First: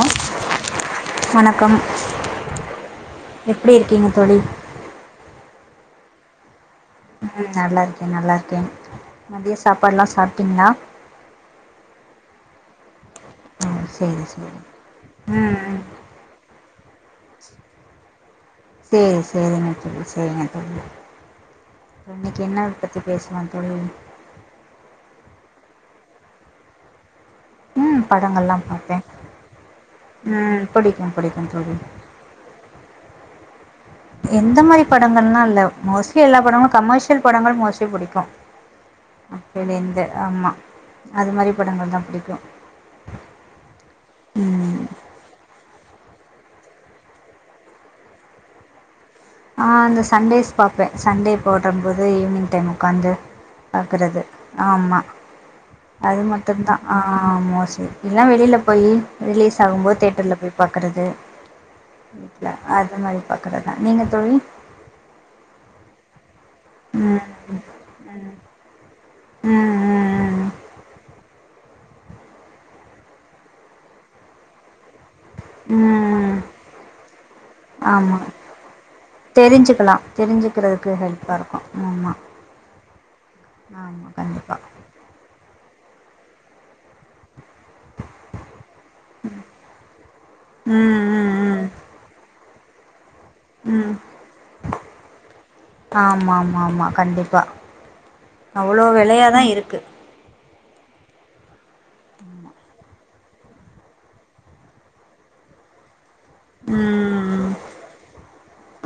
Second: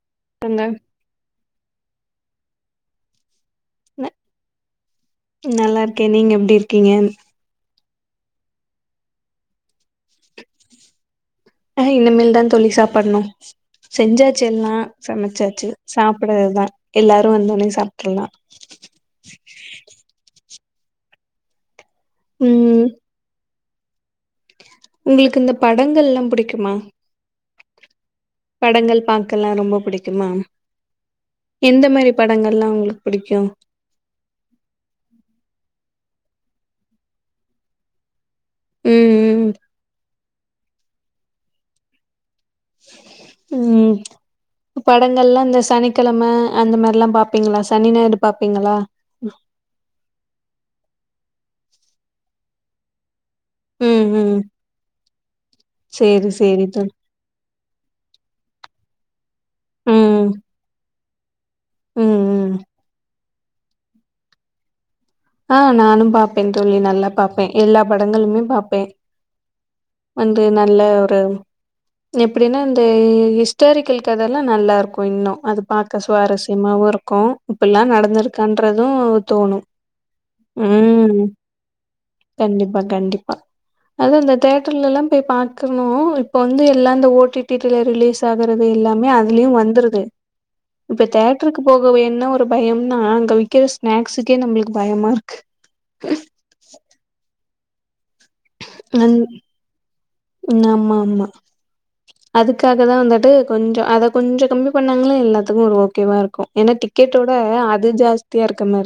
Hello க்கங்க வணக்கம் எப்டி இருக்கீங்க தோழி கே நீங்க எப்டி இருக் ம் நல்லா இருக் கே நல்லா இருக்கேன் மதியம் சாப்பாடுல்லாம் சாப்டீங்களா ஆஹ இனிமேல் தான் தோழி சாப்பணும் ம் சரி செஞ்சாச்சி சரி எல்லாம் ம் சமைச்சாச்சி ம் சாப்படறதுதான் எல்லாரும் வந்த ஒன்னே சாப்ட்றலாம் சேரி செரிங்க தோழி செரிங்க தோழி இன்னைக்கு என்ன ம் பத்தி பேசலாம் தோழி உங்களுக்கு இந்த படங்கள்லாம் புடிக்குமா ம் படங்கள்லாம் படங்கள் பார்ப்பேன் பாக்கலா ரொம்ப புடிக்குமா ம் பிடிக்கும் பிடிக்கும் தோழி எந்த மாரி படங்கள்லாம் உங்களுக்கு புடிக்கும் எந்த மாரி படங்கள்லாம் இல்ல மோஸ்ட்லி எல்லா படங்களும் கமர்ஷியல் படங்கள் மோஸ்ட்லி புடிக்கும் ம் ம் அப்பேல இந்து ஆமா அது மாரி படங்கள் தான் புடிக்கும் ம் ம் படங்கள்லாம் இந்த சனி கெழம அந்த மாரில்லாம் பாப்பீங்களா சனி ஞாயிறு பாப்பீங்களா ஆ அந்த சண்டேஸ் பாப்பே சண்டே போடறம்போது ஈவினிங் டைம் உக்காந்து ம் பாக்குறது ம் ஆமா அது சேரி சேரி மட்டும்தா தோழி ஆ மா எல்லா வெளியில போய் ரிலீஸ் ஆகும்போது ம் தேட்டர்ல போய் பாக்கறது ம் ம் இல்ல அத மாரி பாக்றதா நீங்க தமி ஆ நானு பாப் பெண் தோழி நல்லா பாப்பே ம் எல்லா படங்களுமே பாப்பே ம் ம் ம் வந்து நல்ல ஒரு எப்டின்னா இந்த ஹிஸ்டாரிக்கல் கத எல்லா நல்லா இருக்கு ஓ இன்னு அது பாக்க ம் சுவாரஸ்யமாவு இருக்கு இப்பல்லா ஆமா நடந்திருக்கான்றது தோணு தெரிஞ்சுக்கலா தெரிஞ்சுக்கிறதுக்கு ம் ஹெல்ப்பா இருக்கு ஆமா கண்டிப்பா கண்டிப்பா ஆமா அதுவு இந்த கண்டிப்பா தேட்டர்லலா போய் பா இருக்கணு இப்ப வந்து எல்லா ஓட்டிட் கேட்டர்ல ரிலீஸ் ஆகிறது எல்லாமே அதுலியு வந்துறுது ம் இப்ப ம் தேட்டருக்கு போகவேனா ஒரு டி ஒரு பயம் நா கவிக்கிற ம் ம் ஸ்நாஸ்க்கே நம்மளுக்கு பயமா இருக்கு ஆமா ஆமா ஆமா கண்டிப்பா அவ்ளோ விலயா தா இருக்கு ன்னா ஆமா ஆமா அதுக்காக தா வந்த ட்டு கொஞ்சோ அத கொஞ்சம் கம்மி பண்ணாங்கனா எல்லாத்துக்கு ஒரு ஓகேவா இருக்கு கு ஏன்னா டிக்கெட்டோட அது ஜாஸ்தி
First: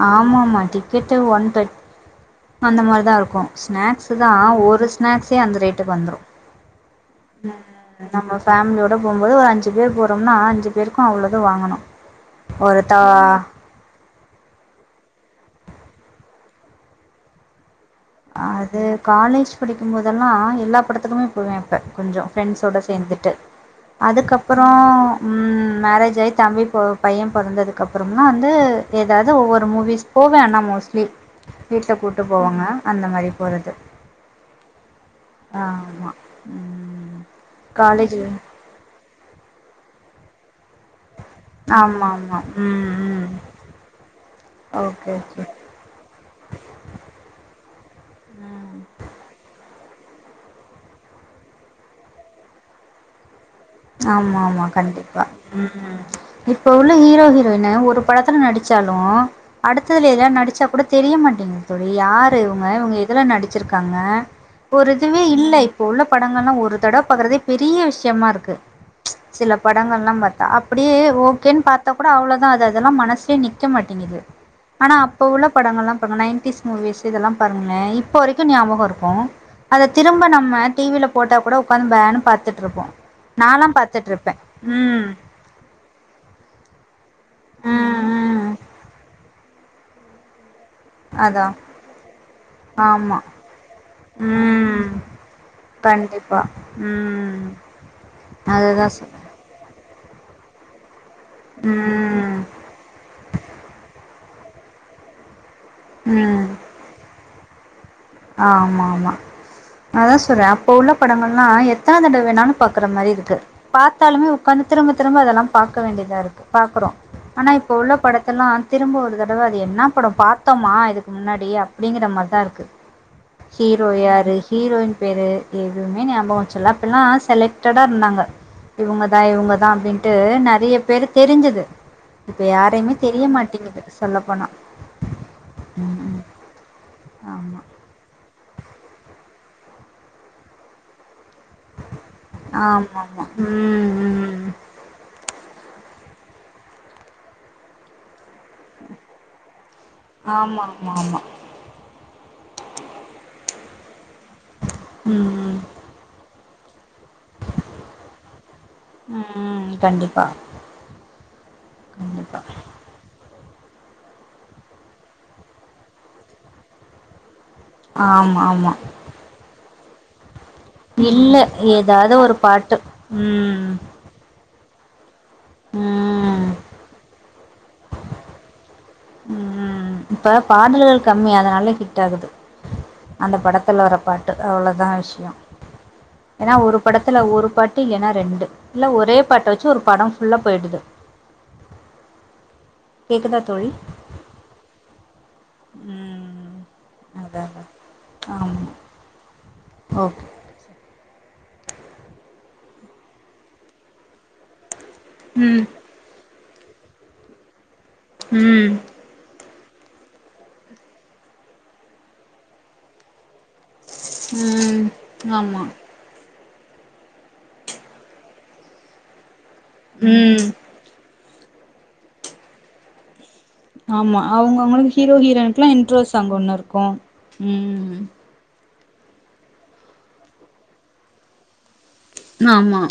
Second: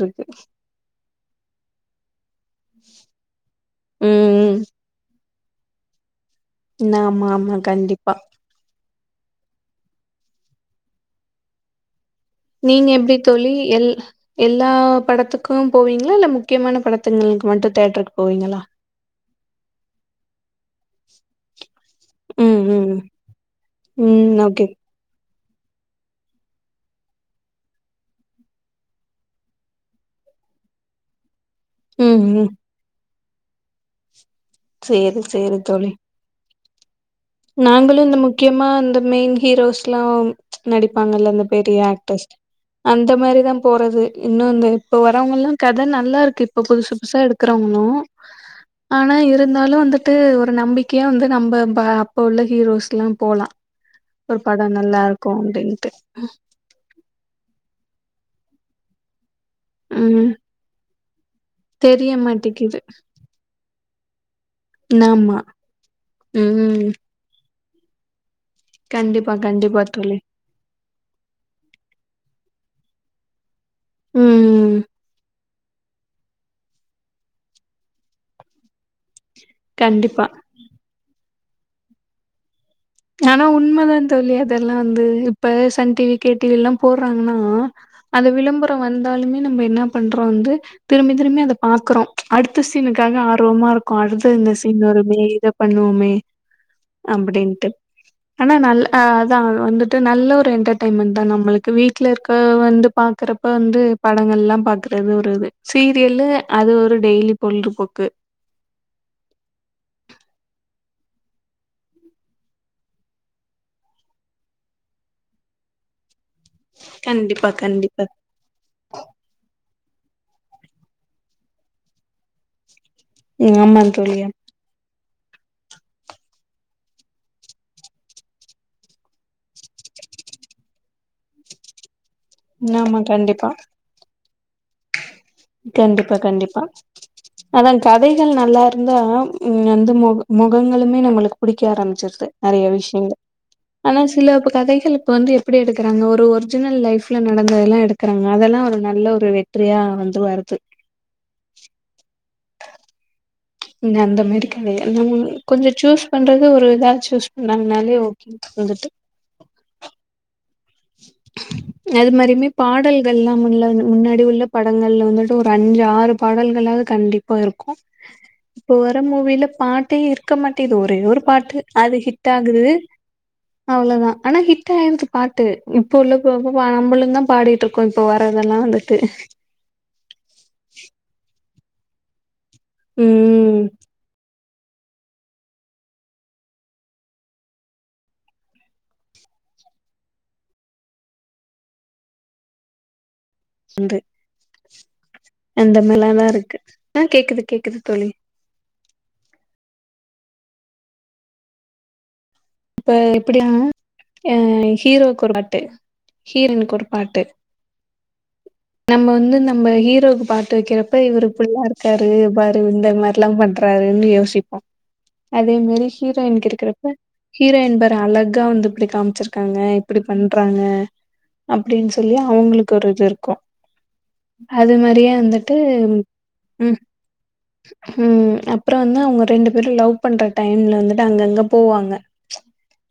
ஆமா ஆமா டிக்கெட்டு ஒன் டன் அந்த மாரிதா இருக்கு ஸ்நாக்ஸ் தா ஒரு ஸ்நாக்ஸ் சே அந்த ரேட்டு வந்துரு ன ஆமா ஆமா கண்டிப்பா போகும்போது ஒரு அஞ்சு பேர் போறோம்னா அஞ்சு பேருக்கு அவ்ளோது வாங்கணு ஒரு நீங்க தா எப்டி தோழி எல் எல்லா படத்துக்கு போவீங்களா இல்ல முக்கியமான படத்துங்களுக்கு மட்டு அது காலேஜ் படிக்கு போதெல்லா எல்லா படத்துக்குமே போவே இப்ப கொஞ்சம் ம், ஃப்ரெண்ஸ்சோட ம். சேர்ந்துட்டு ம். ஓகே. அதுக்கப்றோ ம் மேரேஜ் ஆயி தம்பி பைய பொறந்ததுக்கு அப்பறலா வந்து ஏதாவது ஒவ்வொரு மூவிஸ் போவே ஆனா மோஸ்லி வீட்ல கூட்டு ம், ம். போவங்க அந்த மாரி போறது செரி செரி தோழி ஆமா ம் நாங்களு இந்த காலேஜ்ல முக்கியமா இந்த மெயின் ஹீரோஸ்லா நடிப் அந்தால அதீத பெரிய ஆமா ஆக்டர்ஸ் ஆமா ம் அந்த ம் மாரிதா போறது இன்னு இந்த இப்ப ஓகே ஓகே வரவங்கல்லா கத நல்லா இருக்கு இப்ப புதுசு புதுசா எடுக்கறவங்க நோ ம் ஆனா இருந்தாலு வந்து அது ஒரு நம்பிக்கையா வந்து நம்ப ப இப்ப உள்ள ஹீரோஸ் லா போலா ஆமா ஆமா கண்டிப்பா ம் இப்ப உள்ள ஹீரோ ஹீரோயின் ஒரு படத்துல நடி ச்சாலு அடுத்ததுல எதுல ம் நடிச்சா கூட தெரியமாட்டேங்கு தோழி தெரிய யாரு இவுங்க மாட்டேக்குது இவுங்க எதுல நடிச் வச்சசிருக்காங்க ஒரு இதுவே ஆமா இல்ல இப்ப உள்ள படங்கள்ல்லா ஒரு ம் தடவ பாக்றதே பெரிய விஷயமா இருக்கு கண்டிப்பா சில கண்டிப்பா படங்கலா தோழி பார்த்தா அப்படியே ஓகேன்னு பார்த்தா கூட அவ்ளோதா அது அதெல்லா மனசுலேயே நிக் நீக்க மாட்டேங்குது ம் ஆனா அப்ப உள்ள அப்ப உள்ள படங்கள்லா பாருங்கள் நைன்டிீஸ் மூவிஸ் இதெல்லா பாருங்களே இப்போ வரைக்கு ஞாபகம் இருக்கு அத கண்டிப்பா திரும்ப நம்ம டிவில ஃபோட்டா கூட ஒக்காந்து பேனு பாத்துட்டுருப்போ ஆனா உண்மதா தோழி அதெல்லா வந்து இப்ப சன் டிவி கேடிவி எல்லா போடுறாங்கன்னா அந்த ம் ம் விளம்பரம் வந்தாலுமே நம்ம என்ன பண்றோ வந்து திரும்பி திரும்பி அதா அத பாக்குறோ அடுத்த சீனுக்காக ஆமா ஆர்வமா இருக்கு அடுத்த இந்த சீன் ம் வருமே இத பண்ணுவோமே கண்டிப்பா ம் அப்படின்ட்டு ஆனா நல்ல அதுதா சொல் அதா வந்துட்டு நல்ல ஒரு என்ட்டர்டெயன்மெண்ட்டு தா நம்மளுக்கு வீட்ல ம் இருக்கவ வந்து பாக்குறப்ப வந்து படங்கள்லா பாக்குறது ஒரு இது சீரியலு அது ஒரு டெய்லி பொங்கிபோ ஆமாமா அதா சொல்றே அப் ப உள்ள படங்கள்லா எத்தன தடவ வேணாலு பாக்குற மாரி இருக்கு பாத்தாலுமே உக்காந்து திரும்ப திரும்ப அதெல்லா பாக்க வேண்டியதா இரு பாக்குறோ ஆனா கண்டிப்பா இப்ப உள்ள கண்டிப்பா படத்தல்லா திரும்ப ஒரு தடவ அது என்னா படொ பாத்தோமா இதுக்கு முன்னாடி அப்டிங்கிற மார்தா இருக்கு ம் ஆமா ஹீரோ தோழி யாரு ஹீரோயின் பேரு எதுவ்மே ஞாபக வச்சுல்லா அப்பல்லா செலக்டடா இருந்தாங்க இவுங்கதா இவுங்க தா அப்டின்ட்டு நறைய பேரு தெரிஞ்சது இப்ப யாரையுமே ஆமா தெரிய கண்டிப்பா மாட்டிங்குது சொல்லப்போனா கண்டிப்பா கண்டிப்பா ஆமா அதா கதை கள் நல்லாருந்தா ம் அந்த மொக மொகங்களுமே நம்மளுக்கு புடிக்க ஆரம்பிச்சிருது நறைய ஆமா விஷ்யங்க ஆமா ம் ஆனா சில ம் ப கதைகள் இப்ப வந்து எப்டி எடுக்குறாங்க ஒ ரு ஒருஜினல் லைஃப்ல நடந்ததெல்லா எடுக்குறாங் க அதெல்லா ஒரு நல்ல ஒரு வெற்றியா வந் ஆமாமாமா ஆஹ நீங்க அந்த நடிக்கலை அந்த ஊ ம் கொஞ்ச சூஸ் பண்ற து ஒரு இதாச்சு சூஸ் பண்ணாங்கனாவே ஓகே வந்துட்டு ம் கண்டிப்பா அது கண்டிப்பா மாரியுமே பாடல்கள் எல்லாம் முன்லா முன்னாடி உள்ள படங்கள்ல வந்துட்டு ஒரு அஞ்சு ஆறு பாடல்களாது கண்டிப் பா இருக்கு ஆமா ஆமா இப்ப வர மூவில பாட் டே இரு க்க மாட்டிது ஒரே ஒரு இல்ல பாட்டு அது ஏதாவது ஹிட் ஒரு ஆகுது பாட்டு ம் அவ்ளதா ஆனா ஹிட் [unintelligible] து எனக்கு பாட்டு இப்ப உள்ள ம் போப்ப [unintelligible] பாடிட்டு இருக்கோம் இப்போ வர்தெல்லாம் வந்துட்டு ம் இப்ப பாடல்கள் கம்மி அதனால ஹிட் ஆகுது அந்த ம். படத்துல வர பாட் அவ்வளோதான் விஷயம் ஏன்னா ஒரு படத்துல ஒரு பாட்டு இல்லன்னா ரெண்டு இல்ல ஒரே பாட்டை வச்சு ஒரு படம் ஃபுல்லா போயிடுது கேக்குதா தோழி அந்த மாரிலாம் தான் ம் இருக்கு ஆ கேக்குது கேக்குது தோழி ஓ இப்ப எப்படியான ஏ ஹீரோக்கொருப்பாட்டு ம் ஹீரோயின்க்கொருப்பாட்டு ம் நம்ம வந்து நம் இந்த ஹீரோவுக்கு பாட்டு வைக்கிறப்ப இவரு இப்பிள்ளா இருக்காரு பாரு இந்த மாதிரிலாம் பண் றாருன்னுயோசிப்போம் ம் ஆமா அதேமாரி ஹீரோயினுக்கு இருக் திருப்பு ஹீரோயின் பார் அழகா வந்து இப்டி காமிச்சிரு க்காங்க இப்படி ம் பண்றாங்க அப்படின்னு சொல்லி அவுங்களுக்கு ஒரு இது இருக்கும் ஆமா அவுங்க அது அவுங்களுக்கு மாரியே ஹீரோ வந்துட்டு ஹீரோயின்னுக்கு எல்லாம் இன்ட்ரோ சாங் ஒண்ணு ம் இருக்கும் ம் அப்புறம் வந்து அவுங்க ரெண்டு பேரும் லவ் பண்ணுற டைம்ல வந்துட்டு அங்க அங்க போவாங்க ஆமா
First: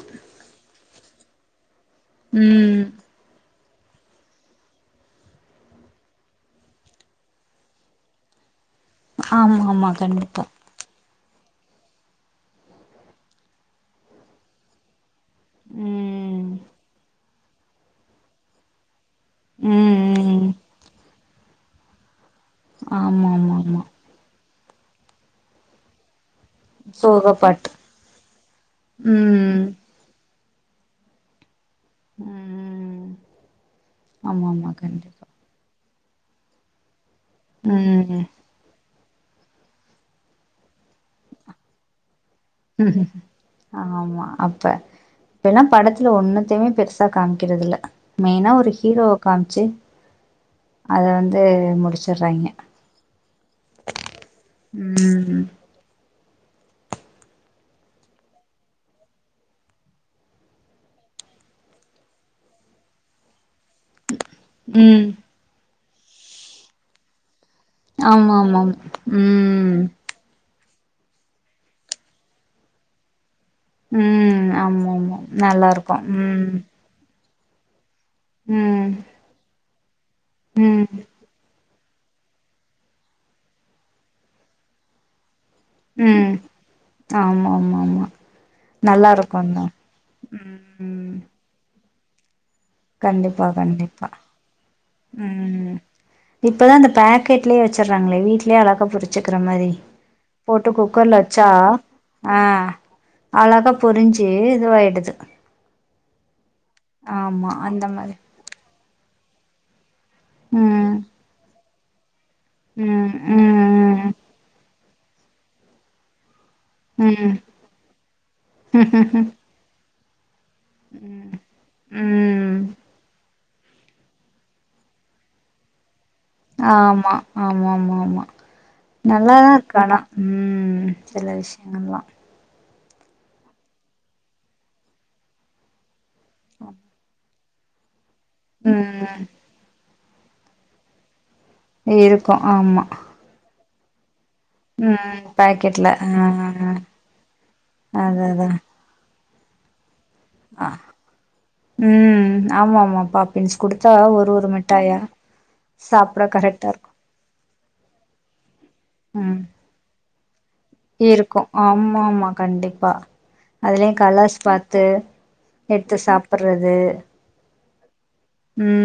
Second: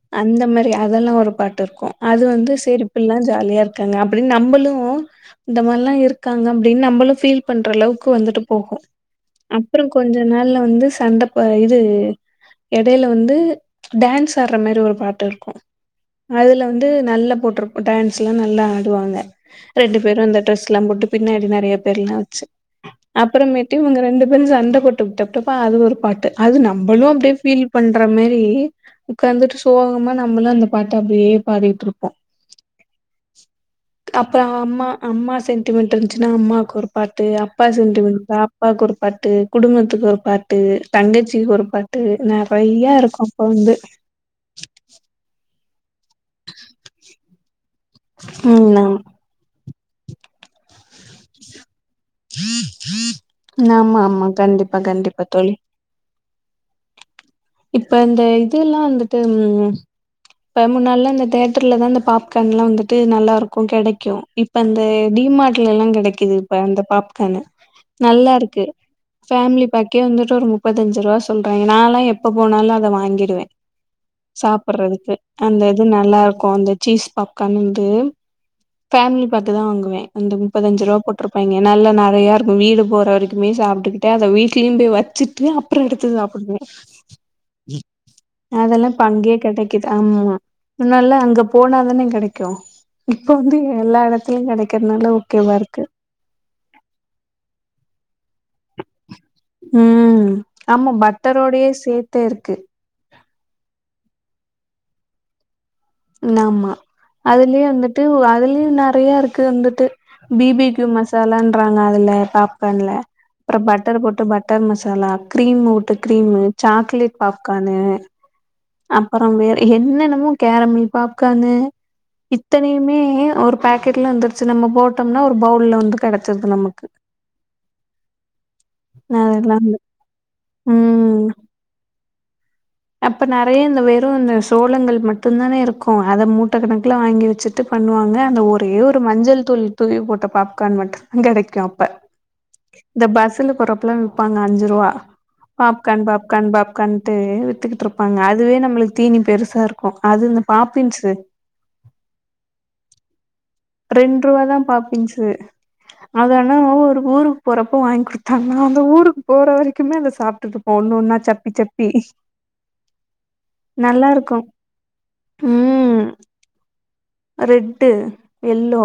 அதெல்லாம் ஒரு பாட்டு இருக்கும் அது வந்து ம் செரிப்பில்லாம் ஜாலியா இருக் குங்க அப்படின்னு நம்மளும் இந்த மாரிலாம் இருக்காங்க அப்படின்னு நம்மளும் ஃபீல் பண்ற அளவுக்கு வந்துட்டு போகும் ஆமா ஆமா அப்றம் கொஞ்ச கண்டிப்பா நாள்ல வந்து சண்டை ஆ இது எடையில வந்து டான்ஸ் ஆடு ற மாதிரி ஒரு பாட்டு க்கும் ம் அதுல வந்து நல்ல போட்டு இருக்கும் டான்ஸ்லாம் நல்லா ஆடுவங்க ம் ரெண்டு பேரும் அந்த ம் டிரெஸ்ல்லாம் போட்டு பின்னாடி நெறய பேர்லா வச்சு ஆமா ஆமா அப்பறமேட்டு ஆமா இவுங்க ரெண்டு பேரு சண் போட்டு விப்பா அது ஒரு பாட்டு அது நம்பளும் சோக அப்டியே ஃபீல் பாட்டு பண்ற மாரி உட்காந்துட்டு ம் சோகம நம்பளு அந்த பாட்ட அப்டியே பாதிட்டு விட்ருப்போ ம் அப்பற ஆமா ஆமா அம்மா கண்டிப்பா அம்மா செ மட்ட இருந்துச்சுன்னா அம்மாக்கு ஒரு பாட்டு அப்பா சென்று ம் வா அப்பா கு பாட்டு குடும்பத்துக்கு ஒரு பாட்டு தங்கச்சிக்கு ஒரு பாட்டு நெறயா இருக்கு ஆமா அப்ப எல்லா படத்ல ஒன்னத்தயூமே பெருசா காமிக்குறது இல்ல மெயினா ம் ஒரு ஆமா ஹீரோ வ காமிச்சு அத வந்து முடி ஆமா ஆமா கண்டிப்பா கண்டிப்பா ம் தோழி இப்ப இந்த இதெல்லா வந்துட்டு உம் இப்ப முன்னால்லா அ இந்த தேட்டர்ல தா இந்த பாப்கார் எல்லா வந்துட்டு நல்லா இருக்கு கெடைக்கு இப்ப இந்த ம் டிமார்ட்ல எல்லா கெடை கிடைக்குது இப்ப அந்த பாப்கானு ஆமா நல்லா இருக்கு ஆமாம் ஃபேமிலி ம் பாக்கே வந்துட்டு ஒரு மு முப்பத்தஞ்சு ரூபா சொல்றாங்க நால்லா எப்ப போனாலு அத வாங்கிடுவே உம் ஆமா சாப்புட்றதுக்கு ஆமா அந்த நல்லா இது இருக்கு நல்லா இருக்கு ம் அந்த சீஸ் பாப்கான் வந்து ம் ஃபேமிலி பேக்கு தா வாங்குவே வந்து முப்பத்தஞ்சு ம் ரூபா போட்ருப்பாங்க நல்ல நெறயா இருக்கு வீடு போற வரைக்குமே சாப்பிட்டுக்கிட்டு அத வீடலயு போய் வச்சுட்டு அப்றோ எடுத்து ம் சாப்படு ஆமா ஆமா ஆமா அதெல்லா இப்ப நல்லா அங்கயே இருக்குந்தா கெடைக்குது ஆமா முன்னால ம் அங்க போனாதானே கெடைக்கு இப்ப கண்டிப்பா வந்து எல்லா கண்டிப்பா எடத்துலயு கெடைக்கிறதுனால ஓகேவா ம் இருக்கு இப்பதான் அந்த பேக்கெட்லயே வச்சடுறாங்களே அழகா பொறிச்சுக்கிற மாதிரி ம் போட்டு ஆமா குக்கர்ல வச்சா பட்டரோடயே சேத்தே ஆ இருக்கு அழகா பொறிஞ்ச்சு இதுவாயிடுது ஆமா ஆமா அதுலயே அந்த வந்துட்டு மாரி அதுலயும் ந நறையா இருக்குது வந்துட்டு பி பி க்யூ ம் மசாலான்ன்றாங் நல்லா பாப்கான்ல ம் அப்புறம் பட்டர் ம் போட்டு பட்டர் மச லக் கிரீம் வுட்டு கிரீமு சாக்லேட் ம் பாப்கான்னு அப்புறம் வேற் என்னன்ன கேராமில்க் பாப்கான்னு ம் இத்தனையுமே ஒரு பாக்கெட்ல வந்துருச்சு நம்ம போட்டோம்னா ஒரு பவுல்ல வந்து கெடச்சிருது நமக்கு ஆமா ஆமா ஆமா ஆமா நல்லாதான் அதெல்லாம் இல்ல. இருக்க ஆனா ம் சில விஷயங்கள்ல்லாம் அப்ப நறைய இந்த வெறும் இந்த சோழங்கள் மட்டும் தானே இருக்கும் அதை மூட்ட கணக்குல வாங்கி வச்சு அது பண்ணுவாங்க அந்த ஒரே ஒரு ம் மஞ்சள் தோழி தூய் போட்ட பாப்கான் மட்டும் கெடைக் இருக்கும் ஆமா பலங் [unintelligible] பாப்பாங்க அந்த அஞ்சு ரூபா ம் பாக்கெட்ல பாப்கன் ஆ பாப்கன் பாப்கட்டு திருப்பாங்க இருப்பாங்க அது அதா அதுவே நம்மளுக்கு தீ இனி பெருசா இருக்கும் அது இந்த ஆ பாப்பின்ஸு உமஃஆமா ஆமா பாப்பின்ஸ் குடுத்தா ரெண்டு ஒரு ரூவா ஒரு தான் மிட்டாயா பாப்பீன்ஸ்ஸீ சாப்ட அதனா கரெக்டா இருக்கு ஒரு ஊருக்கு போறப்ப வாங்கி குடுத்தாங்கன்னா அந்த ஊருக்கு ம் போற வரைக்குமே அதை சாப் இருக்கு ஆமா ஆமா கண்டிப்பா அதுலயு கலர்ஸ் நல்லாருக்கும். பாத்து எடுத்து ம். சாப்புறது ரெட்டு எல்லோ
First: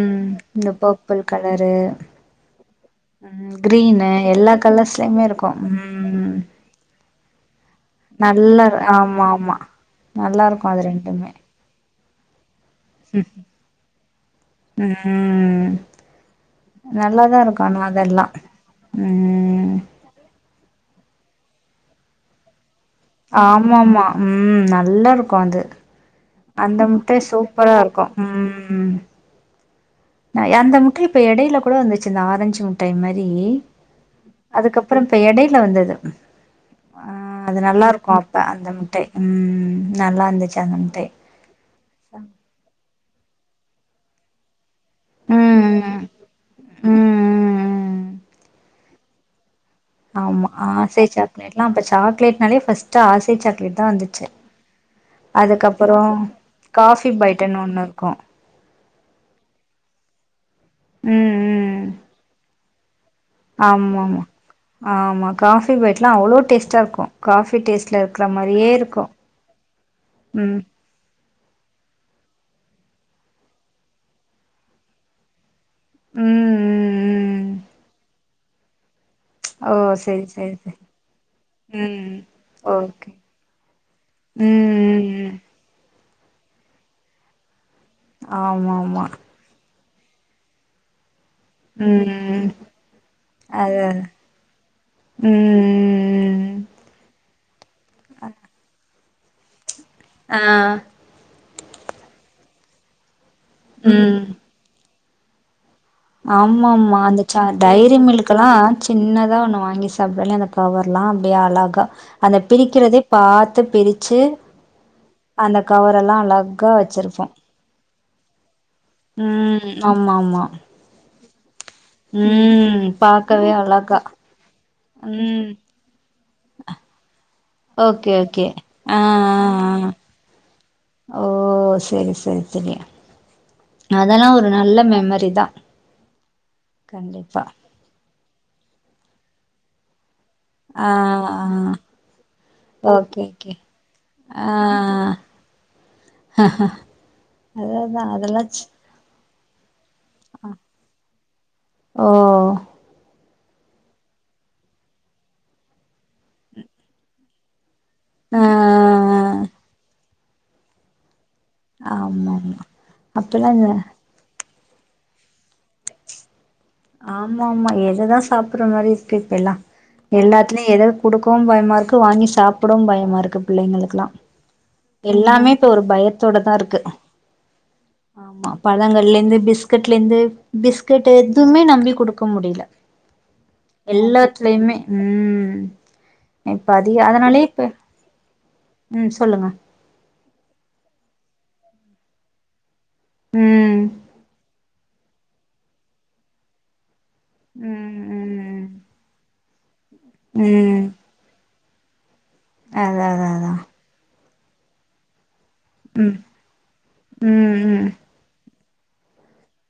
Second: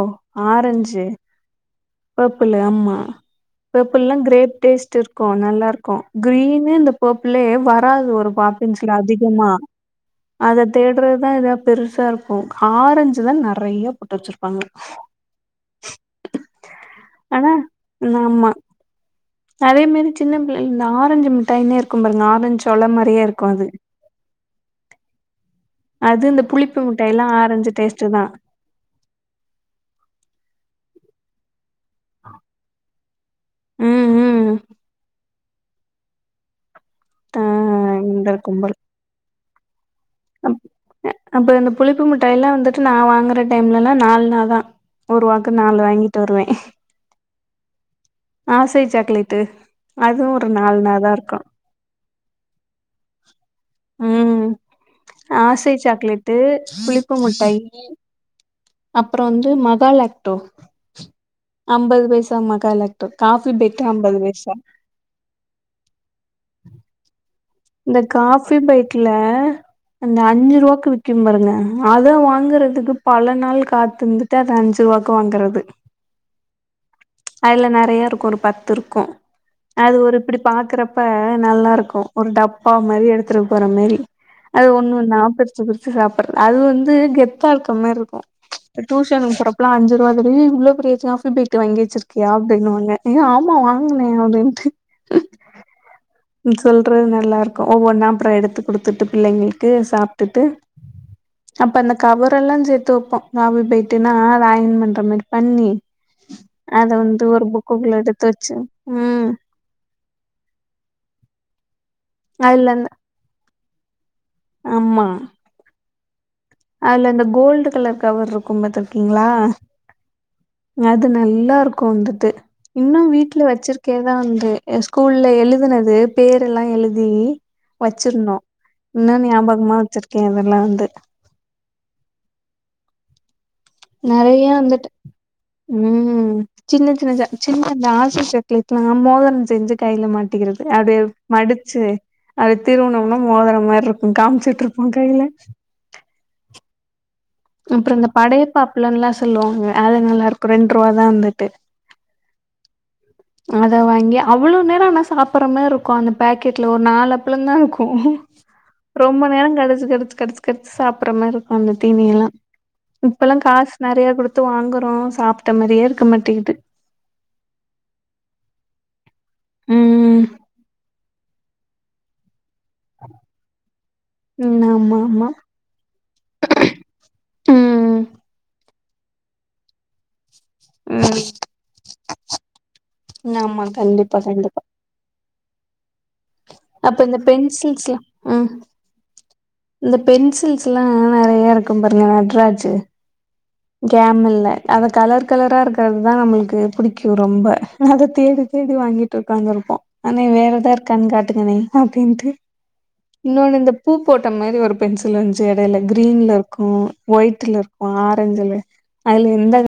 இந்த ஆரஞ்சு பர்பிள் கலரு பேப்பிளு ஆமா ம் கிரீனு பேப்பிள்ல்லா எல்லா கிரேப் டேஸ்ட் கலர்ஸ்லயுமே இருக்கு நல்லா இருக்கு ம் கிரீனு இந்த பேப்பிலே வராது ஒரு நல்லா பாப்பின்ஸ்ல ஆமா அதிகமா ஆமா நல்லா அத இருக்கு அது தேடுறதுதா ரெண்டுமே ஏ பெருசா இருக்கு ஆரஞ்சு தா நெறய போட்டு வச்சிருப்பாங்க ம் நல்லாதா இருக்கு ஆனா அதெல்லா ஆமா உம் அதே மாரி சின்ன பிள்ளை இந்த ஆரஞ்சு ப டைனே இருக்கு பாருங்க ஆரஞ்சு சொள மாரியே இருக்கு அது ஆமா ஆமா உம் நல்லா இருக்கு அது அது இந்த புளிப்பு அந்த மிட்டாய் மிட்டாய்லா ஆரஞ்சு சூப்பரா இருக்கு டேஸ்ட்டு தா உம் அந்த முட்ட இப்ப இடையில வந்துச்சு அ ஆரஞ்சு மிட்டாய் மாரி ம் ம் அதுக்கப்றோ இப்ப எடை ல வந்தது ஆ அது நல்லா இருக்கு இந்த அப்ப அந்த கும்பல் மிட்டாய் உம் உம் அப்ப இந்த புளிப்பு மிட்டாய் எல்லா வந்துட்டு நா வாங்குற டைம்லல்லா நாலு நாள்னாதா ஒரு ரூபாக்கு நாலு ம் வாங்கிட்டு வருவே ம் ம் ஆசை சாக்லேட் ட்டு ஆமா ஆசை சாக்லேட்லா அப்போ சாக்லேட் நாலே ஃபஸ்ட்டு ஆசை சாக் தா வந்துச்சு ம் ஆசை அதுக்கப்புறோ சாக்லேட்டு காபி புளிப்பு மிட்டாயி பைட்டனு ஒன்னு இருக்கு அப்றோ வந்து மகாலக்டோ உம் உம் மகாலாக்டோ காஃபி பைட்டு ஆமா அம்பது பைசா ஆமா காபி பைட்லா அவ்ளோ டேஸ்ட்டா இருக்கு காபி இந்த காபி பைட்ல அந்த அஞ்சு ம் ரூபாக்கு வி இங் பாருங்க அத வாங்குறதுக்கு பல நாள் காத்துருந்துட்டு அது அஞ்சு ரூபாக்கு வாங்குறது ம் ம் ம் அதுல நெறய இருக்கு ஒரு பத்து துருக்கு ஓ அது ஒரு செரி இப்டி செரி செரி பாக்குறப்ப நல்லா இருக்கு ம் ஒரு டப்பா மாரி ஓகே எடுத்துனு போற மாரி ம் அது ஓன்னோன்னா ம் ம் பிரிச்சு பிரிச்சு சா பர் அது வந்து கெத்தாருக் எப்பமே இருக்கு ஆமா ஆமா டியூஷன் போறாப்பல அஞ்சி அந்த பிரி உள்ள பிரியச்சுனா புது பேட் வாங்கி வச்சிருக்கியா ம் அப்புடின்னு வாங்க ஏ ஆமா அது அது வாங்கினே அப்படின்ட்டு ம் ம் சொல் அப்புற இது நல்லா இருக்கு ஒவ்வொன்னா அப்புற எடுத்து கொடுத்துட்டு இல்லங்க ட்டு ஆ சாப்ட்டுட்டு அப்ப அந்த கவர எல்லா சேத்து வைப்போ சாப்ட் போயிட்டன்னா ராயன் பண்ற மாரி பன்ணி ஆமா ம்மா அந்த ச டைரி எடுத்து மில்க் எல்லா வச்சு ம் சின்னதா ஒண்ணு வாங்கி சாப்டாலே அந்த கவர் எல்லா அப்படியே அழகா அத அதுல அந்த பிரிக்கிறதே பாத் த்த பிரி பிரிச்சி அந்த கவர் பெல் லா லாக் அல அந்த கோல்டு கலர் தவரு கும்பத்து கீங்ளா ம் ஆமா ஆமா அது நல் எல்லாருகு கோந்துத்து ம் இன்னு வீட்ல பாக்கவே அழகா வச்சிருக்கேதா இந்து ஸ்கூல்ல ம் எழுதுனது பேர் எல்லா எழுதி ஓகே வச்சிருந்தோ ஓகே ஆ இன்னு ஞாபகமா ஆ வச்சிருக்கே அதெல்லா வந் ஓ ஓ சரி சரி தெரிய நறைய வந்துட்டு ம் சின்ன சின்ன ச கண்டிப்பா சின்னதா ஆசுசு திட்ன மோதரோ செஞ்சு கையில மாட்டி க்குரது ஆ அது மடிச்சு அது திருவுனம்னா ஓகே ஓகே மோதற மாரி இருகு ஆ காமிச்சுட்டு இருப்போ கையில அப்புறம் அததா இந்த அதெல்லா படையப்பா ச் அப்புலலா சொ சொல்லுவாங்க அது நல்லா இருக்கு ரெண்டு ரூவாதா வந்துட்டு ஓ அத வாங்கி அவ்வளவு நேரோ ஆனா சாப்பிடற மாரி இருக்கு அந்த பேக்கெட்ல ஒரு நாலு அப்பளம் தா இருக்கு கு ஆ ரொம்ப நேரோ கடிச்சு கடிச்சு கடிச்சு கடிச்சே சாப்பிடற மாரிருக்கு அந்த ஆமா தீனீயெல்லா ஆமா இப்பல்லா அப்பல்லா இந்த காசு நறைய கொடுத்து பத்து வாங்குறோ சாப்ட்ட மாரியே இருக்க மாட்டேிக்கிட்டு ஆமா ஆமா எததா சாப்பற மாரி பி இப்ப எல்லா ம் எல்லாத்துலேயு எதது குடுக்கு இப்பவு பயமா இருக்கு வாங்கி சாப்பவு ப்டவு பயமா இருக்கு பிள்ளைங்களுக்குெல்லா ம் ஆமா ஆமா எல்லாமே இப்ப ஒரு பயத்தோட தா இருக்கு ம் ஆமா பழங்கள்ல இருந்து பிஸ்கட்ல இருந்து பிஸ்கட்டு ம் எதுவுமே நம்பி கொடுக்க முடில ஆமா கண்டிப்பா கண்டிப்பா எல்லாத்துலயுமே ம் இப்ப அதிக அப்ப இந்த அதனாலயே இப்ப பென்சில்ஸ்லா ம் ம் சொல்லுங்க இந்த பென்சில்ஸ் எல்லா நிறைய இருக்கு பாருங்க நட்ராஜு ம் கேம் இல் ல அது கலர் கலரா இருக்கிறது தா நம்மளுக்கு பிடிக் ரொம்ப ம் அத தேடி ம் தேடி வாங்கிட்டு இருக்காங்க அன ம் வேற ஏதா ம் இருக்கான்னு காட்டுங்கண்ணே ஒகேன்ட்டு அதா அதா அதா இன்னொன்னு இந்த பூ போட் ந்த மாதிரி ஒரு பென்சில் வந்து ச்சு எடையில ம் கிரீன்ல இருக்கு ஒயிட்ல ம் ம் இருக்கு ஆறு ல அதுல எந்த